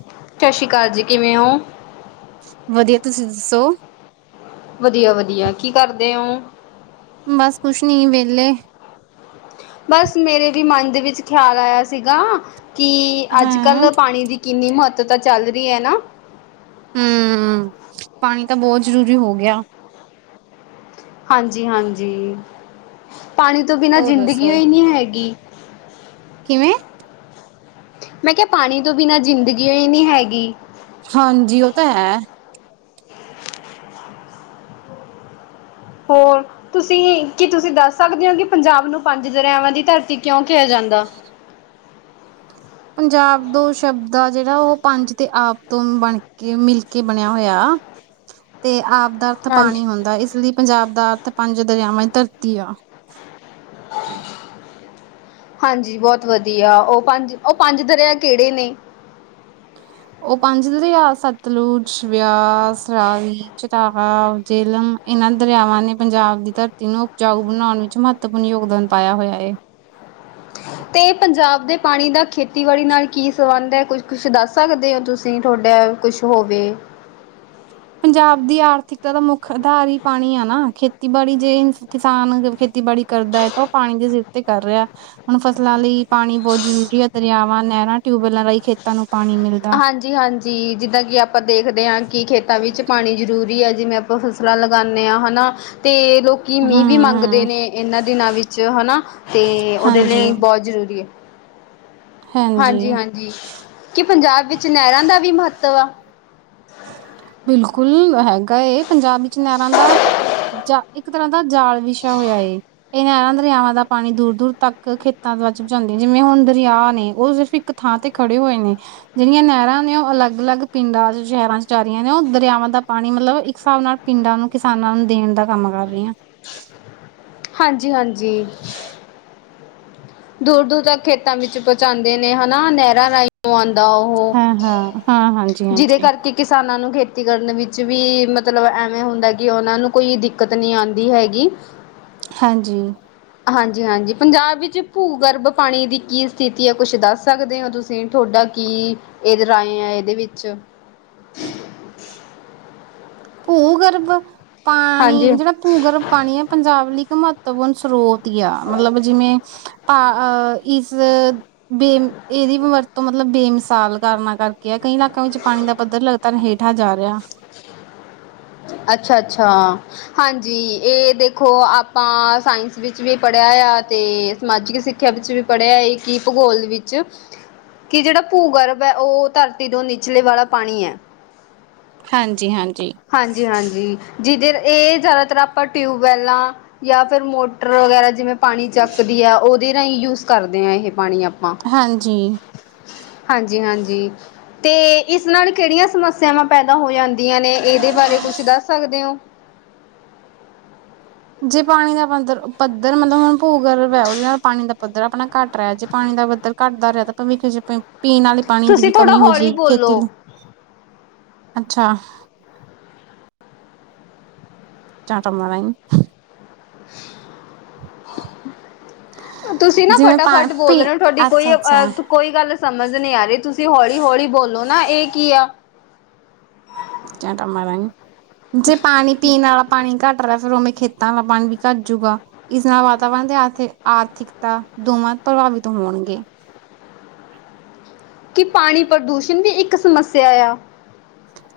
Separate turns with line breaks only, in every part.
'ਸਤਿ ਸ੍ਰੀ ਅਕਾਲ ਜੀ' ਕਿਵੇਂ ਹੋ।
ਵਧੀਆ ਤੁਸੀਂ ਦੱਸੋ।
ਵਧੀਆ, ਵਧੀਆ ਕੀ ਕਰਦੇ ਹੋਂ।
ਬਸ ਕੁਛ ਨੀ ਵਿਹਲੇ।
ਬਸ ਮੇਰੇ ਵੀ ਮਨ ਦੇ ਵਿੱਚ ਖਿਆਲ ਆਇਆ ਸੀਗਾ ਕਿ ਅੱਜ
ਹਾਂ
ਕੱਲ੍ਹ ਪਾਣੀ ਦੀ ਕਿੰਨੀ ਮਹੱਤਤਾ ਚੱਲ ਰਹੀ ਹੈ ਨਾ
ਹਮ ਪਾਣੀ ਤਾਂ ਬਹੁਤ ਜ਼ਰੂਰੀ ਹੋ ਗਿਆ।
ਹਾਂਜੀ, ਹਾਂਜੀ ਪਾਣੀ ਤੋਂ ਬਿਨਾਂ
ਹੋਰ ਦੱਸੋ
ਜ਼ਿੰਦਗੀਉਹ ਹੀ ਨਹੀਂ ਹੈਗੀ।
ਕਿਵੇਂ
ਮੈਂ ਕਿਹਾ ਪਾਣੀ ਤੋਂ ਬਿਨਾਂ ਜ਼ਿੰਦਗੀਔ ਹੀ ਨਹੀਂ ਹੈਗੀ।
ਹਾਂਜੀ ਉਹ ਤਾਂ ਹੈ।
ਹੋਰ ਤੁਸੀਂ ਕੀ ਤੁਸੀਂ ਦੱਸ ਸਕਦੇ ਹੋ, ਕਿ ਪੰਜਾਬ ਨੂੰ ਪੰਜ ਦਰਿਆਵਾਂ ਦੀ ਧਰਤੀ ਕਿਉਂ ਕਿਹਾ ਜਾਂਦਾ।
ਪੰਜਾਬ ਦੋ ਸ਼ਬਦ ਆ ਜਿਹੜਾ, ਉਹ ਪੰਜ ਤੇ ਆਪ ਤੋਂ ਬਣਕੇ ਮਿਲ ਕੇ ਬਣਿਆ ਹੋਇਆ। ਤੇ ਆਪ ਦਾ ਅਰਥ
ਹਾਂਜੀ
ਪਾਣੀ ਹੁੰਦਾ ਇਸ ਲਈ ਪੰਜਾਬ ਦਾ ਅਰਥ ਪੰਜ ਦਰਿਆਵਾਂ ਦੀ ਧਰਤੀ ਆ। [inaudible]
ਹਾਂਜੀ ਬਹੁਤ ਵਧੀਆ, ਉਹ ਪੰਜ ਉਹ ਪੰਜ ਦਰਿਆ ਕਿਹੜੇ ਨੇ
ਉਹ ਪੰਜ ਦਰਿਹਾ ਸਤਲੁਜ, ਵਿਆਸ, ਰਾਹੀ। ਤਾਹਾ, ਜੇਲਮ ਇਹਨਾਂ ਦਰਿਆਵਾਂ ਨੇ ਪੰਜਾਬ ਦੀ ਧਰਤੀ ਨੂੰ ਉਪਜਾਊ ਬਣਾਉਣ ਵਿੱਚ ਮਹੱਤ ਯੋਗਦਾਨ ਪਾਇਆ ਹੋਇਆ ਏ।
ਤੇ ਪੰਜਾਬ ਦੇ ਪਾਣੀ ਦਾ ਖੇਤੀਬਾੜੀ ਨਾਲ ਕੀ ਸੰਬੰਧ ਹੈ। ਕੁਝ, ਕੁਛ ਦੱਸ ਸਕਦੇ ਹੋ ਤੁਸੀਂ ਤੁਹਾਡੇ ਕੁਛ ਹੋਵੇ
ਪੰਜਾਬ ਦੀ ਆਰਥਿਕਤਾ ਦਾ ਮੁੱਖ ਆਧਾਰ ਹੀ ਪਾਣੀ ਆ ਨਾ। ਖੇਤੀਬਾੜੀ ਜੇ ਕਿਸਾਨ ਖੇਤੀਬਾੜੀ ਕਰਦਾ ਹੈ, ਉਹ ਪਾਣੀ ਦੇ ਸਿਰ ਤੇ ਕਰ ਰਿਹਾ ਹੁਣ ਫਸਲਾਂ ਲਈ ਪਾਣੀ ਬਹੁਤ ਜ਼ਰੂਰੀ ਹੈ ਦਰਿਆਵਾਂ, ਨਹਿਰਾਂ, ਟਿਊਬਵੈਲਾਂ ਰਾਹੀਂ ਖੇਤਾਂ ਨੂੰ ਪਾਣੀ ਮਿਲਦਾ।
ਹਾਂਜੀ ਹਾਂਜੀ ਜਿੱਦਾਂ ਕਿ ਆਪਾਂ ਦੇਖਦੇ ਹਾਂ ਕਿ ਖੇਤਾਂ ਵਿੱਚ ਪਾਣੀ ਜ਼ਰੂਰੀ ਹੈ ਜਿਵੇਂ ਆਪਾਂ ਫਸਲਾਂ ਲਗਾਉਂਦੇ ਹਾਂ ਹਨਾ ਤੇ ਲੋਕ ਕਿ
ਹੂੰ
ਮੀਂਹ ਵੀ ਮੰਗਦੇ
ਹੂੰ
ਨੇ ਇਹਨਾਂ ਦਿਨਾਂ ਵਿੱਚ ਹਨਾ ਤੇ ਉਹਦੇ
ਹਾਂਜੀ
ਲਈ ਬਹੁਤ ਜ਼ਰੂਰੀ ਹੈ ਹਾਂਜੀ ਹਾਂਜੀ ਕਿ ਪੰਜਾਬ ਵਿੱਚ ਨਹਿਰਾਂ ਦਾ ਵੀ ਮਹੱਤਵ ਆ
ਬਿਲਕੁਲ ਹੈਗਾ ਪੰਜਾਬ ਵਿੱਚ ਨਹਿਰਾਂ ਦਾ ਜਾਂ ਇੱਕ ਤਰ੍ਹਾਂ ਦਾ ਜਾਲ ਵਿਸ਼ਾ ਹੋਇਆ ਏ ਇਹ ਨਹਿਰਾਂ ਦਰਿਆਵਾਂ ਦਾ ਪਾਣੀ ਦੂਰ ਦੂਰ ਤੱਕ ਖੇਤਾਂ ਪਹੁੰਚਾਉਂਦੇ ਜਿਵੇਂ ਹੁਣ ਦਰਿਆ ਨੇ ਉਹ ਸਿਰਫ਼ ਇੱਕ ਥਾਂ ਤੇ ਖੜੇ ਹੋਏ ਨੇ ਜਿਹੜੀਆਂ ਨਹਿਰਾਂ ਨੇ ਉਹ ਅਲੱਗ ਅਲੱਗ ਪਿੰਡਾਂ ਚ ਸ਼ਹਿਰਾਂ ਚ ਜਾ ਰਆਂ ਨੇ ਉਹ ਦਰਿਆਵਾਂ ਦਾ ਪਾਣੀ ਮਤਲਬ ਇੱਕ ਹਿਸਾਬ ਨਾਲ ਪਿੰਡਾਂ ਨੂੰ ਕਿਸਾਨਾਂ ਨੂੰ ਦੇਣ ਦਾ ਕੰਮ ਕਰ ਰਹੀ ਹਾਂ
ਹਾਂਜੀ ਹਾਂਜੀ ਦੂਰ ਦੂਰ ਤੱਕ ਖੇਤਾਂ ਵਿੱਚ ਪਹੁੰਚਾਉਂਦੇ ਨੇ ਹਨਾ ਨਹਿਰਾਂ ਰਾਹੀਂ ਆਉਂਦਾ ਉਹ
ਹਾਂ-ਹਾਂ। ਹਾਂ ਹਾਂਜੀ-ਹਾਂਜੀ,
ਜਿਹਦੇ
ਹਾਂਜੀ।
ਕਰਕੇ ਕਿਸਾਨਾਂ ਨੂੰ ਖੇਤੀ ਕਰਨ ਵਿੱਚ ਵੀ ਮਤਲਬ ਐਵੇਂ ਹੁੰਦਾ ਕਿ ਉਹਨਾਂ ਨੂੰ ਕੋਈ ਦਿੱਕਤ ਨਹੀਂ ਆਉਂਦੀ ਹੈਗੀ
ਹਾਂਜੀ
ਹਾਂਜੀ ਹਾਂਜੀ ਪੰਜਾਬ ਵਿੱਚ ਭੂਗਰਭ ਪਾਣੀ ਦੀ ਕੀ ਸਥਿਤੀ ਹੈ ਕੁਛ ਦੱਸ ਸਕਦੇ ਹੋ ਤੁਸੀਂ ਤੁਹਾਡਾ ਕੀ ਇਹਦੇ ਰਾਏ ਆ ਇਹਦੇ ਵਿੱਚ
ਭੂਗਰਭ
ਹਾਂਜੀ
ਪਾਣੀ ਜਿਹੜਾ ਭੂਗਰਭ ਪਾਣੀ ਆ ਪੰਜਾਬ ਲਈ ਇੱਕ ਮਹੱਤਵਪੂਰਨ ਸਰੋਤ ਆ ਮਤਲਬ ਜਿਵੇਂ ਤਾਂ ਇਸ ਬੇਮ ਇਹਦੀ ਵਰਤੋਂ ਮਤਲਬ ਬੇਮਿਸਾਲ ਕਾਰਨਾਂ ਕਰਕੇ ਕਿਹਾ ਕਈ ਇਲਾਕਿਆਂ ਵਿੱਚ ਪਾਣੀ ਦਾ ਪੱਧਰ ਲਗਾਤਾਰ ਹੇਠਾਂ ਜਾ ਰਿਹਾ
ਅੱਛਾ ਅੱਛਾ ਹਾਂਜੀ ਇਹ ਦੇਖੋ ਆਪਾਂ ਸਾਇੰਸ ਵਿੱਚ ਵੀ ਪੜ੍ਹਿਆ ਆ ਅਤੇ ਸਮਾਜਿਕ ਸਿੱਖ ਸਿੱਖਿਆ ਵਿੱਚ ਵੀ ਪੜ੍ਹਿਆ ਹੈ ਕਿ ਭੂਗੋਲ ਵਿੱਚ ਕਿ ਜਿਹੜਾ ਭੂਗਰਭ ਹੈ ਉਹ ਧਰਤੀ ਤੋਂ ਨਿਚਲੇ ਵਾਲਾ ਪਾਣੀ ਹੈ
ਹਾਂਜੀ ਹਾਂਜੀ
ਹਾਂਜੀ ਹਾਂਜੀ ਜਿਹਦੇ ਇਹ ਜ਼ਿਆਦਾਤਰ ਆਪਾਂ ਟਿਊਬਵੈੱਲਾਂ ਜਾਂ ਫਿਰ ਮੋ ਮੋਟਰ ਵਗੈਰਾ ਜਿਵੇਂ ਪਾਣੀ ਚੱਕਦੀ ਹੈ ਉਹਦੇ ਰਾਹੀਂ ਯੂਜ਼ ਕਰਦੇ ਹਾਂ ਇਹ ਪਾਣੀ ਆਪਾਂ
ਹਾਂਜੀ
ਹਾਂਜੀ ਹਾਂਜੀ ਤੇ ਇਸ ਨਾਲ ਕਿਹੜੀਆਂ ਸਮੱਸਿਆਵਾਂ ਪੈਦਾ ਹੋ ਜਾਂਦੀਆਂ ਨੇ ਇਹਦੇ ਬਾਰੇ ਕੁਛ ਦੱਸ ਸਕਦੇ ਹੋ
ਜੇ ਪਾਣੀ ਦਾ ਬੰਦਰ ਪੱਧਰ ਮਤਲਬ ਹੁਣ ਭੂਗਰਭ ਹੈ ਉਹਦੇ ਨਾਲ ਪਾਣੀ ਦਾ ਪੱਧਰ ਆਪਣਾ ਘੱਟ ਰਿਹਾ ਜੇ ਪਾਣੀ ਦਾ ਪੱਧਰ ਘੱਟਦਾ ਰਿਹਾ ਤਾਂ ਭਵਿੱਖ ਚ ਪੀਣ ਵਾਲੇ ਪਾਣੀ ਦੀ
ਤੁਸੀਂ
ਵੀ
ਥੋੜਾ
ਕਮੀ ਹੋ
ਹੌਲੀ
ਜਾਏਗੀ
ਬੋਲੋ
ਖੇਤੀ ਲਈ ਅੱਛਾ ਚਟੋ ਮਲਾਈ
[unintelligible] ਤੁਸੀਂ ਨਾ
ਜਿਵੇਂ ਪਾ
ਫਟਾਫਟ
ਪੀ
ਬੋਲਦੇ ਰਹੇ ਹੋ ਤੁਹਾਡੀ ਕੋਈ
ਅੱਛਾ-ਅੱਛਾ
ਅਹ ਕੋਈ ਗੱਲ ਸਮਝ ਨਹੀਂੀ ਆ ਰਹੀ ਤੁਸੀਂ ਹੌਲੀ ਹੌਲੀ ਬੋਲੋ ਨਾ ਇਹ ਕੀ ਆ
ਚਿਆ ਟਮਾਹੀਂ ਜੇ ਪਾਣੀ ਪੀਣ ਵਾਲਾ ਪਾਣੀ ਘੱਟ ਰਿਹਾ ਫਿਰਰ ਉਵੇਂ ਖੇਤਾਂ ਵਾਲਾ ਪਾਣੀ ਵੀ ਘੱਟ ਜੂਗਾ ਇਸ ਨਾਲ ਵਾਤਾਵਰਨ ਤੇ ਆਥ ਆਰਥਿਕਤਾ ਦੋਵਾਂ ਪ੍ਰਭਾਵਿਤ ਹੋਣਗੇ
ਕਿ ਪਾਣੀ ਪ੍ਰਦੂਸ਼ਣ ਦੀ ਇੱਕ ਸਮੱਸਿਆ ਆ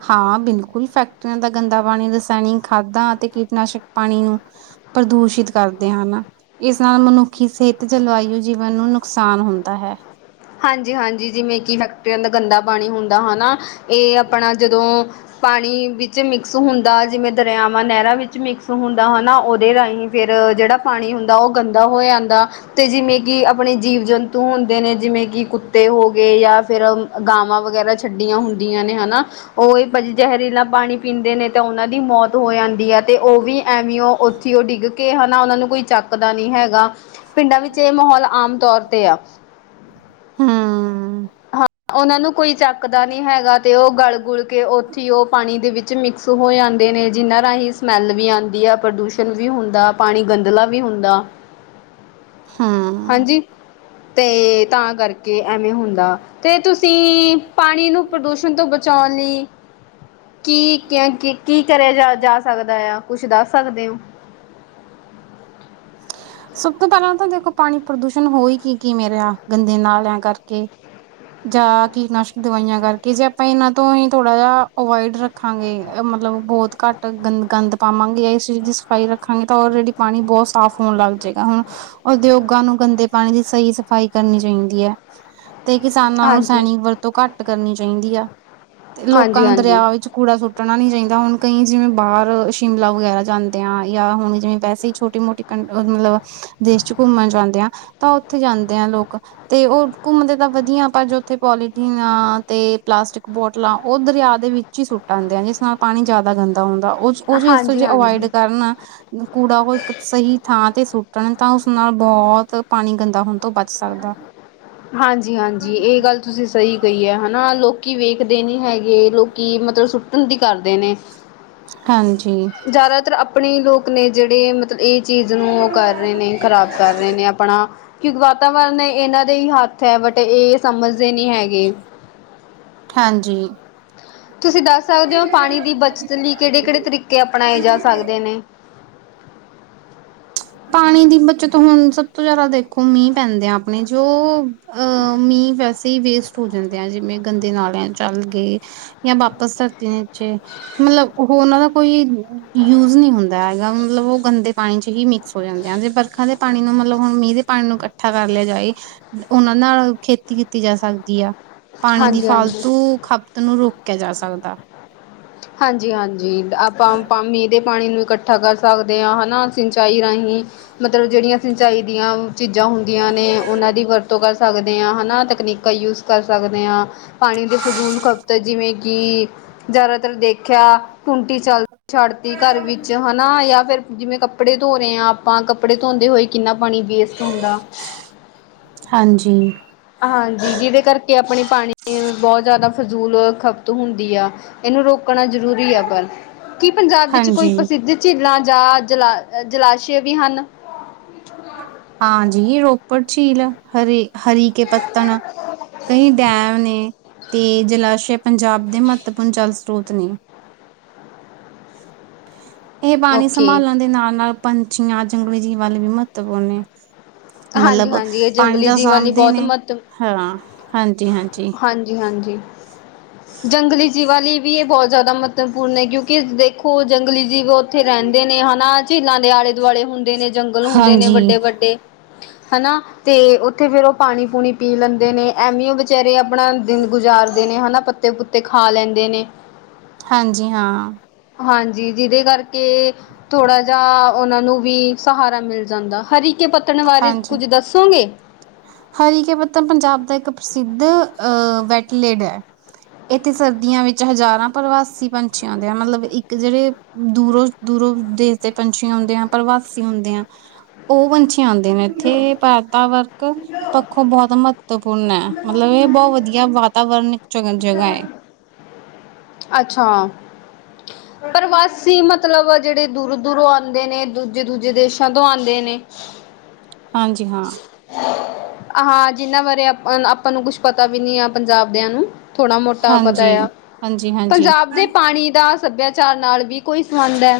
ਹਾਂ ਬਿਲਕੁਲ ਫੈਕਟਰੀਆਂ ਦਾ ਗੰਦਾ ਪਾਣੀ ਰਸਾਇਣਿਕ ਖਾਦਾਂ ਅਤੇ ਕੀਟਨਾਸ਼ਕ ਪਾਣੀ ਨੂੰ ਪ੍ਰਦੂਸ਼ਿਤ ਕਰਦੇ ਹਨ ਇਸ ਨਾਲ ਮਨੁੱਖੀ ਸਿਹਤ ਜਲਵਾਯੂ ਜੀਵਨ ਨੂੰ ਨੁਕਸਾਨ ਹੁੰਦਾ ਹੈ
ਹਾਂਜੀ ਹਾਂਜੀ ਜਿਵੇਂ ਕਿ ਫੈਕਟਰੀਆਂ ਦਾ ਗੰਦਾ ਪਾਣੀ ਹੁੰਦਾ ਹਨਾ ਇਹ ਆਪਣਾ ਜਦੋਂ ਪਾਣੀ ਵਿੱਚ ਮਿਕਸ ਹੁੰਦਾ ਜਿਵੇਂ ਦਰਿਆਵਾਂ ਨਹਿਰਾਂ ਵਿੱਚ ਮਿਕਸ ਹੁੰਦਾ ਹਨ ਨਾ ਉਹਦੇ ਰਾਹੀਂ ਫਿਰ ਜਿਹੜਾ ਪਾਣੀ ਹੁੰਦਾ ਉਹ ਗੰਦਾ ਹੋ ਜਾਂਦਾ ਤੇ ਜਿਵੇਂ ਕਿ ਆਪਣੇ ਜੀਵ ਜੰਤੂ ਹੁੰਦੇ ਨੇ ਜਿਵੇਂ ਕਿ ਕਿ ਕੁੱਤੇ ਹੋ ਗਏ ਯਾਂ ਫਿਰ ਗਾਵਾਂ ਵਗੈਰਾ ਛੱਡੀਆਂ ਹੁੰਦੀਆਂ ਨੇ ਹਨਾ ਉਹਜੀ ਜ਼ਹਿਰੀਲਾ ਪਾਣੀ ਪੀਂਦੇ ਨੇ ਤਾਂ ਉਹਨਾਂ ਦੀ ਮੌਤ ਹੋ ਜਾਂਦੀ ਹੈ ਤੇ ਉਹ ਵੀ ਐਵੇਂ ਉੱਥੇ ਉਹ ਡਿੱਗ ਕੇ ਹੈ ਨਾ ਉਹਨਾਂ ਨੂੰ ਕੋਈ ਚੱਕਦਾ ਨਹੀਂ ਹੈਗਾ ਪਿੰਡਾਂ ਵਿੱਚ ਇਹ ਮਾਹੌਲ ਆਮ ਤੌਰ ਤੇ ਆ
ਹਮ
ਹਾਂ ਉਹਨਾਂ ਨੂੰ ਕੋਈ ਚੱਕਦਾ ਨੀ ਹੈਗਾ ਤੇ ਉਹ ਗਲ ਗੁਲ ਕੇ ਉੱਥੇ ਉਹ ਪਾਣੀ ਦੇ ਵਿੱਚ ਮਿਕਸ ਹੋ ਜਾਂਦੇ ਨੇ ਜਿਨ੍ਹਾਂ ਰਾਹੀਂ ਸਮੈਲ ਵੀ ਆਉਂਦੀ ਆ ਪ੍ਰਦੂਸ਼ਣ ਵੀ ਹੁੰਦਾ ਪਾਣੀ ਗੰਦਲਾ ਵੀ ਹੁੰਦਾ
[inaudible] ਹੂੰ।
ਹਾਂਜੀ ਤੇ ਤਾਂ ਕਰਕੇ ਐਵੇਂ ਹੁੰਦਾ ਤੇ ਤੁਸੀਂ ਪਾਣੀ ਨੂੰ ਪ੍ਰਦੂਸ਼ਣ ਤੋਂ ਬਚਾਉਣ ਲਈ ਕੀ ਕੀ ਕਰਿਆ ਜਾ ਜਾ ਸਕਦਾ ਆ ਕੁਛ ਦੱਸ ਸਕਦੇ ਹੋ
[inaudible] ਸਭ ਤੋਂ ਪਹਿਲਾਂ ਤਾਂ ਦੇਖੋ ਪਾਣੀ ਪ੍ਰਦੂਸ਼ਣ ਹੋ ਹੀ ਕੀ ਕੀ ਮੇਰੇ ਆ ਗੰਦੇ ਨਾਲਿਆਂ ਕਰਕੇ ਜਾਂ ਕੀਟਨਾਸ਼ਕ ਦਵਾਈਆਂ ਕਰਕੇ ਜੇ ਆਪਾਂ ਇਹਨਾਂ ਤੋਂ ਹੀ ਥੋੜਾ ਜਿਹਾ ਅਵੋਇਡ ਰੱਖ ਰੱਖਾਂਗੇ ਮਤਲਬ ਬਹੁਤ ਘੱਟ ਗੰਦ ਗੰਦ ਪਾਵਾਂਗੇ ਇਸ ਚੀਜ਼ ਦੀ ਪਾਈ ਰੱਖਾਂਗੇ ਤਾਂ ਆਲਰੇਡੀ ਪਾਣੀ ਬਹੁਤ ਸਾਫ ਲੱਗ ਜਾਏਗਾ ਹੁਣ ਉਦਯੋਗਾਂ ਨੂੰ ਗੰਦੇ ਪਾਣੀ ਦੀ ਸਹੀ ਸਫ਼ਾਈ ਕਰਨੀ ਚਾਹੀਦੀ ਹੈ ਤੇ ਕਿਸਾਨਾਂ ਨੂੰ
ਹਾਂਜੀ
ਸੈਨਿਕ ਵਰਤੋਂ ਘੱਟ ਕਰਨੀ ਚਾਹੀਦੀ ਆ ਤੇ ਲੋਕਾਂ
ਹਾਂਜੀ
ਨੂੰ
ਹਾਂਜੀ
ਦਰਿਆ ਵਿੱਚ ਕੂੜਾ ਸੁੱਟਣਾ ਨਹੀਂ ਚਾਹੀਦਾ ਹੁਣ ਕਈ ਜਿਵੇਂ ਬਾਹਰ ਸ਼ਿਮਲਾ ਵਗੈਰਾ ਜਾਂਦੇ ਆ ਜਾਂ ਹੁਣ ਜਿਵੇਂ ਵੈਸੇ ਹੀ ਛੋਟੇ ਮੋਟੇ ਕੰ ਮਤਲਬ ਦੇਸ਼ ਚ ਘੁੰਮਣ ਜਾਂਦੇ ਆ ਤਾਂ ਉੱਥੇ ਜਾਂਦੇ ਆ ਲੋਕ ਤੇ ਉਹ ਘੁੰਮਦੇ ਤਾਂ ਵਧੀਆ ਪਰ ਜੋ ਉੱਥੇ ਪੋਲੀਥਿਨ ਆ ਤੇ ਪਲਾਸਟਿਕ ਬੋਤਲਾਂ ਉਹ ਦਰਿਆ ਦੇ ਵਿੱਚ ਸੁੱਟਉਂਦੇ ਆ ਜਿਸ ਨਾਲ ਪਾਣੀ ਜਿਆਦਾ ਗੰਦਾ ਹੁੰਦਾ ਉਹ ਉਹ ਚ ਇਸ
ਹਾਂਜੀ
ਚੀਜ਼ ਅਵੋਇਡ
ਹਾਂਜੀ
ਕਰਨਾ ਕੂੜਾ ਕੋ ਇੱਕ ਸਹੀ ਥਾਂ ਤੇ ਸੁੱਟਣ ਤਾਂ ਉਸ ਨਾਲ ਬਹੁਤ ਪਾਣੀ ਗੰਦਾ ਹੋਣ ਤੋਂ ਬਚ ਸਕਦਾ
ਹਾਂਜੀ- ਹਾਂਜੀ ਇਹ ਗੱਲ ਤੁਸੀਂ ਸਹੀ ਕਹੀ ਹੈ ਹਨਾ ਲੋਕੀ ਵੇਖਦੇ ਨੀ ਹੈਗੇ ਲੋਕੀ ਮਤਲਬ ਸੁੱਟਣ ਦੀ ਕਰਦੇ ਨੇ
ਹਾਂਜੀ
ਜ਼ਿਆਦਾਤਰ ਆਪਣੇ ਲੋਕ ਨੇ ਜਿਹੜੇ ਮਤਲਬ ਇਹ ਚੀਜ਼ ਨੂੰ ਉਹ ਕਰ ਰਹੇ ਨੇ ਖ਼ਰਾਬ ਕਰ ਰਹੇ ਨੇ ਆਪਣਾ ਕਿਉਂਕਿ ਵਾਤਾਵਰਨ ਇਹਨਾਂ ਦੇ ਹੀ ਹੱਥ ਹੈ ਬਟ ਇਹ ਸਮਝਦੇ ਨਹੀਂ ਹੈਗੇ
ਹਾਂਜੀ
ਤੁਸੀਂ ਦੱਸ ਸਕਦੇ ਹੋ ਪਾਣੀ ਦੀ ਬੱਚਤ ਲਈ ਕਿਹੜੇ ਕਿਹੜੇ ਤਰੀਕੇ ਅਪਣਾਏ ਜਾ ਸਕਦੇ ਨੇ
ਪਾਣੀ ਦੀ ਬੱਚਤ ਹੁਣ ਸਭ ਤੋਂ ਜ਼ਿਆਦਾ ਦੇਖੋ ਮੀਂਹ ਪੈਂਦੇ ਆ ਆਪਣੇ ਜੋ ਅ ਮੀਂਹ ਵੈਸੇ ਵੇਸਟ ਹੋ ਜਾਂਦੇ ਆ ਜਿਵੇਂ ਗੰਦੇ ਨਾਲਿਆਂ ਚੱਲ ਗਏ ਜਾਂ ਵਾਪਸ ਤੱਕ ਤਨ ਚੇ ਮਤਲਬ ਉਹਨਾਂ ਕੋਈ ਯੂਜ ਨਹੀਂ ਹੁੰਦਾ ਹੈਗਾ ਮਤਲਬ ਉਹ ਗੰਦੇ ਪਾਣੀ ਚ ਹੀ ਮਿਕ ਹੋ ਜਾਂਦੇ ਆ ਜੇ ਵਰਖਾ ਦੇ ਪਾਣੀ ਨੂੰ ਮਤਲਬ ਹੁਣ ਮੀਂਹ ਦੇ ਪਾਣੀ ਨੂੰ ਇਕੱਠਾ ਕਰ ਲਿਆ ਜਾਏ ਉਹਨਾਂ ਨਾਲ ਖੇਤੀ ਕੀਤੀ ਜਾ ਸਕਦੀ ਆ ਪਾਣੀ ਦੀ
ਹਾਂਜੀ-ਹਾਂਜੀ
ਫਾਲਤੂ ਖਪਤ ਨੂੰ ਰੋਕਿਆ ਜਾ ਸਕਦਾ
ਹਾਂਜੀ ਹਾਂਜੀ ਆਪਾਂ ਮੀਂਹ ਦੇ ਪਾਣੀ ਨੂੰ ਇਕੱਠਾ ਕਰ ਸਕਦੇ ਹਾਂ ਹਨਾ ਸਿੰਚਾਈ ਰਾਹੀਂ ਮਤਲਬ ਜਿਹੜੀਆਂ ਸਿੰਚਾਈ ਦੀਆਂ ਚੀਜ਼ਾਂ ਹੁੰਦੀਆਂ ਨੇ ਉਹਨਾਂ ਦੀ ਵਰਤੋਂ ਕਰ ਸਕਦੇ ਹਾਂ ਹੈ ਨਾ ਤਕਨੀਕਾਂ ਯੂਜ ਕਰ ਸਕਦੇ ਹਾਂ ਪਾਣੀ ਦੇ ਫਜ਼ੂਲ ਖਪਤ ਜਿਵੇਂ ਕਿ ਜ਼ਿਆਦਾਤਰ ਦੇਖਿਆ ਟੁੰਟੀ ਚੱਲ ਛੱਡ ਤੀ ਘਰ ਵਿੱਚ ਹਨਾ ਜਾਂ ਫਿਰ। ਜਿਵੇਂ ਕੱਪੜੇ ਧੋ ਰਹੇ ਹਾਂ ਆਪਾਂ ਕੱਪੜੇ ਧੋਂਦੇ ਹੋਏ ਕਿੰਨਾ ਪਾਣੀ ਵੇਸਟ ਹੁੰਦਾ ਹੈ।
ਹਾਂਜੀ।
ਹਾਂਜੀ ਜਿਹਦੇ ਕਰਕੇ ਆਪਣੀ ਪਾਣੀ ਬਹੁਤ ਜ਼ਿਆਦਾ ਫਜ਼ੂਲ ਖਪਤ ਹੁੰਦੀ ਆ। ਇਹਨੂੰ ਰੋਕਣਾ ਜ਼ਰੂਰੀ ਹੈ। ਪਰ ਕੀ ਪੰਜਾਬ ਵਿੱਚ ਕੋਈ
ਹਾਂਜੀ
ਪ੍ਰਸਿੱਧ। ਝੀਲਾਂ ਜਾਂ ਜਲਾ ਜਲਾਸ਼ੇ ਵੀ ਹਨ।
ਹਾਂਜੀ ਰੋਪੜ ਝੀਲ ਹਰੇ। ਹਰੀ ਕੇ ਪੱਤਣ ਕਈ ਡੈਮ ਨੇ ਤੇ ਜਲਾਸ਼ਯ। ਪੰਜਾਬ ਦੇ ਮਹੱਤਵਪੂਰਨ ਜਲ ਸਰੋਤ ਨੇ। ਇਹ ਪਾਣੀ
ਓਕੇ
ਸੰਭਾਲਣ ਦੇ ਨਾਲ ਨਾਲ ਪੰਛੀਆਂ ਜੰਗਲੀ ਜੀਵਾਂ ਲਈ ਵੀ ਮਹੱਤਵਪੂਰਨ ਹੈ।
ਹਾਂਜੀ
ਮਤਲਬ
ਹਾਂਜੀ ਇਹ
ਪਾਣੀ
ਜੰਗਲੀ
ਤਾਂ
ਜੀਵਾਂ ਲਈ
ਸਾਂਭਦੇ
ਬਹੁਤ
ਨੇ।
ਮਹੱਤਵ
ਹਾਂ ਹਾਂਜੀ-ਹਾਂਜੀ।
ਹਾਂਜੀ ਹਾਂਜੀ ਜੰਗਲੀ ਜੀਵਾਂ ਲਈ ਵੀ ਇਹ ਬਹੁਤ ਜ਼ਿਆਦਾ ਮਹੱਤਵਪੂਰਨ ਹੈ ਕਿਉਂਕਿ ਦੇਖੋ ਜੰਗਲੀ ਜੀਵ ਉੱਥੇ ਰਹਿੰਦੇ ਨੇ ਹਨਾ ਝੀਲਾਂ ਦੇ ਆਲੇ ਦੁਆਲੇ ਹੁੰਦੇ ਨੇ ਜੰਗਲ ਹੁੰਦੇ ਨੇ
ਹਾਂਜੀ
ਵੱਡੇ-ਵੱਡੇ ਹਨਾ ਤੇ ਉੱਥੇ ਫੇਰ ਉਹ ਪਾਣੀ-ਪੂਣੀ ਪੀ ਲੈਂਦੇ ਨੇ ਐਵੇਂਓ ਵਿਚਾਰੇ ਆਪਣਾ ਦਿਨ ਗੁਜ਼ਾਰਦੇ ਨੇ ਹਨਾ ਪੱਤੇ ਪੁੱਤੇ ਖਾ ਲੈਂਦੇ ਨੇ।
ਹਾਂਜੀ ਹਾਂ।
ਹਾਂਜੀ ਜਿਹਦੇ ਕਰਕੇ ਥੋੜਾ ਜਹਾ ਉਹਨਾਂ ਨੂੰ ਵੀ ਸਹਾਰਾ ਮਿਲ ਜਾਂਦਾ, ਹਰੀਕੇ ਪੱਤਣ ਬਾਰੇ ਕੁੱਝ ਦੱਸੋਗੇ?
ਹਰੀਕੇ ਪੱਤਣ ਪੰਜਾਬ ਦਾ ਇੱਕ ਪ੍ਰਸਿੱਧ ਅਹ ਵੈਟਲੇਡ ਹੈ। ਇੱਥੇ ਸਰਦੀਆਂ ਵਿੱਚ ਹਜ਼ਾਰਾਂ ਪ੍ਰਵਾਸੀ ਪੰਛੀਆਂ ਆਉਂਦੇ ਮਤਲਬ ਇੱਕ ਜਿਹੜੇ ਦੂਰੋਂ-ਦੂਰੋਂ ਦੇਸ਼ ਦੇ ਪੰਛੀ ਆਉਂਦੇ ਆ ਪ੍ਰਵਾਸੀ ਹੁੰਦੇ ਆ ਉਹ ਪੰਛ ਛੀ ਆਉਂਦੇ ਨੇ ਇੱਥੇ [unintelligible] ਵਰਕ। ਪੱਖੋਂ ਬਹੁਤ ਮਹੱਤਵਪੂਰਨ ਹੈ ਮਤਲਬ ਇਹ ਬਹੁਤ ਵਧੀਆ ਵਾਤਾਵਰਨ ਇੱਕ [unintelligible] ਜਗ੍ਹਾ ਹੈ।
ਅੱਛਾ। ਪ੍ਰਵਾਸੀ ਮਤਲਬ ਜਿਹੜੇ ਦੂਰੋਂ-ਦੂਰੋਂ ਆਦੇ ਨੇ ਦੂਜੇ-ਦੂਜੇ ਦੇਸ਼ਾਂ ਤੋਂ ਆਦੇ ਨੇ।
ਹਾਂਜੀ ਹਾਂ।
ਹਾਂ ਜਿੰਨਾਂ ਬਾਰੇ ਆਪ ਆਪਾਂ ਨੂੰ ਕੁਛ ਪਤਾ ਵੀ ਨੀ ਆ ਪੰਜਾਬ ਦਿਆਂ ਨੂੰ। ਥੋੜ੍ਹਾ ਮੋਟਾ ਪਤਾ
ਹਾਂਜੀ
ਆ
ਹਾਂਜੀ ਹਾਂਜੀ
ਪੰਜਾਬ ਦੇ ਪਾਣੀ ਦਾ ਸੱਭਿਆਚਾਰ ਨਾਲ ਵੀ ਕੋਈ ਸੰਬੰਧ ਹੈ।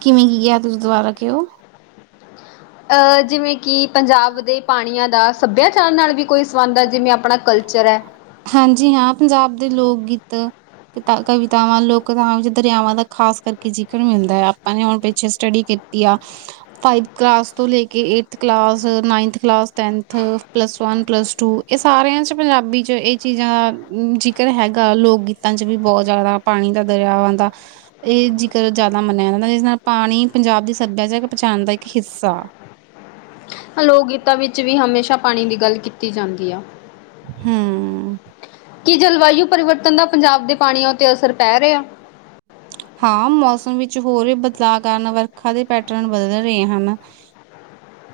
ਕਿਵੇਂ ਕਿਆ ਤੁਸੀਂ ਦੁਬਾਰਾ ਕਿਹੋ।
ਅਹ ਜਿਵੇਂ ਕਿ ਪੰਜਾਬ ਦੇ ਪਾਣੀਆਂ ਦਾ ਸੱਭਿਆਚਾਰ ਨਾਲ ਵੀ ਕੋਈ ਸਬੰਧ ਹੈ ਜਿਵੇਂ ਆਪਣਾ ਕਲਚਰ ਹੈ।
ਹਾਂਜੀ ਹਾਂ ਪੰਜਾਬ ਦੇ ਲੋਕ ਗੀਤ ਤਾ ਕਵਿਤਾਵਾਂ ਲੋਕ ਕਥਾਵਾਂ ਵਿੱਚ ਦਰਿਆਵਾਂ ਦਾ ਖਾਸ ਕਰਕੇ ਜ਼ਿਕਰ ਮਿਲਦਾ ਹੈ ਆਪਾਂ ਨੇ ਹੁਣ ਪਿੱਛੇ ਸਟੱਡੀ ਕੀ ਤੀ ਆ ਫਾਈਵ ਕਲਾਸ ਤੋਂ ਲੈਕੇ eighth class, ninth class, tenth plus one, plus two ਇਹ ਸਾਰਿਆਂ ਚ ਪੰਜਾਬੀ ਚ ਇਹ ਚੀਜ਼ਾਂ ਦਾ ਜ਼ਿਕਰ ਹੈਗਾ ਲੋਕ ਗੀਤਾਂ ਚ ਵੀ ਬਹੁਤ ਜ਼ਿਆਦਾ ਪਾਣੀ ਦਾ ਦਰਿਆਵਾਂ ਦਾ ਇਹ ਜਿਕਰ ਜ਼ਿਆਦਾ ਮੰਨਿਆ ਜਾਂਦਾ ਹੈ ਜਿਸ ਨਾਲ ਪਾਣੀ ਪੰਜਾਬ ਦੀ ਸੱਭਿਆਚਾਰਕ ਪਛਾਣ ਦਾ ਇੱਕ ਹਿੱਸਾ
ਲੋਕ ਗੀਤਾਂ ਵਿੱਚ ਵੀ ਹਮੇਸ਼ਾ ਪਾਣੀ ਦੀ ਗੱਲ ਕੀਤੀ ਜਾਂਦੀ ਆ।
ਹੂੰ।
ਕੀ ਜਲਵਾਯੂ ਪਰਿਵਰਤਨ ਦਾ ਪੰਜਾਬ ਦੇ ਪਾਣੀਆਂ ਉੱਤੇ ਅਸਰ ਪੈ ਰਿਹਾ?
ਹਾਂ ਮੌਸਮ ਵਿੱਚ ਹੋਰ ਵੀ ਬਦਲਾਅ ਕਾਰਨ ਵਰਖਾ ਦੇ ਪੈਟਰਨ ਬਦਲ ਰਹੇ ਹਨ।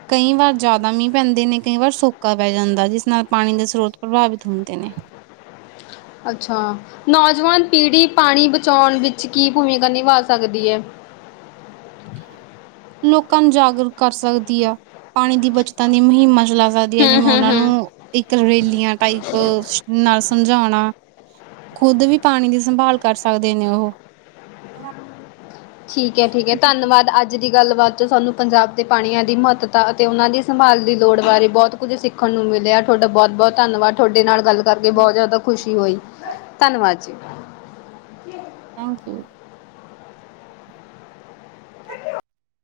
ਕਈ ਵਾਰ ਜਾਦਾ ਮੀਂਹ ਪੈਂਦੇ ਨੇ ਕਈ ਵਾਰ ਸੁੱਕਾ ਪੈ ਜਾਂਦਾ ਜਿਸ ਨਾਲ ਪਾਣੀ ਦੇ ਸਰੋਤ ਪ੍ਰਭਾਵਿਤ ਹੁੰਦੇ ਨੇ।
ਅੱਛਾ ਨੌਜਵਾਨ ਪੀੜ੍ਹੀ ਪਾਣੀ ਬਚਾਉਣ ਵਿੱਚ ਕੀ ਭੂਮਿਕਾ ਨਿਭਾ ਸਕਦੀ ਹੈ?
ਲੋਕਾਂ ਨੂੰ ਜਾਗਰੂਕ ਕਰ ਸਕਦੀ ਆ ਪਾਣੀ ਦੀ ਬੱਚਤਾਂ ਦੀ ਮੁਹਿੰਮਾ ਚਲਾ ਸਕਦੀ ਆ
ਹੂੰ
ਜਿਵੇਂ
ਹੂੰ
ਉਹਨਾਂ
ਹੂੰ
ਨੂੰ ਇੱਕ ਰੈਲੀਆਂ ਟਾਈਪ ਨਾਲ ਸਮਝਾਉਣਾ ਖੁਦ ਵੀ ਪਾਣੀ ਦੀ ਸੰਭਾਲ ਕਰ ਸਕਦੇ ਨੇ ਉਹ।
ਠੀਕ ਹੈ, ਠੀਕ ਹੈ
ਜੀ।
ਧੰਨਵਾਦ ਅੱ ਅੱਜ ਦੀ ਗੱਲਬਾਤ ਚ ਸਾਨੂੰ ਪੰਜਾਬ ਦੇ ਪਾਣੀਆਂ ਦੀ ਮਹੱਤਤਾ ਅਤੇ ਉਹਨਾਂ ਦੀ ਸੰਭਾਲ ਦੀ ਲੋੜ ਬਾਰੇ ਬਹੁਤ ਕੁੱਝ ਸਿੱਖ ਸਖਣ ਨੂੰ ਮਿਲਿਆ ਤੁਹਾਡਾ ਬਹੁਤ ਬਹੁਤ ਧੰਨਵਾਦ ਤੁਹਾਡੇ ਨਾਲ ਗੱਲ ਕਰਕੇ ਬਹੁਤ ਜ਼ਿਆਦਾ ਖੁਸ਼ੀ ਹੋਈ ਧੰਨਵਾਦ ਜੀ
ਥੈਂਕ ਯੂ।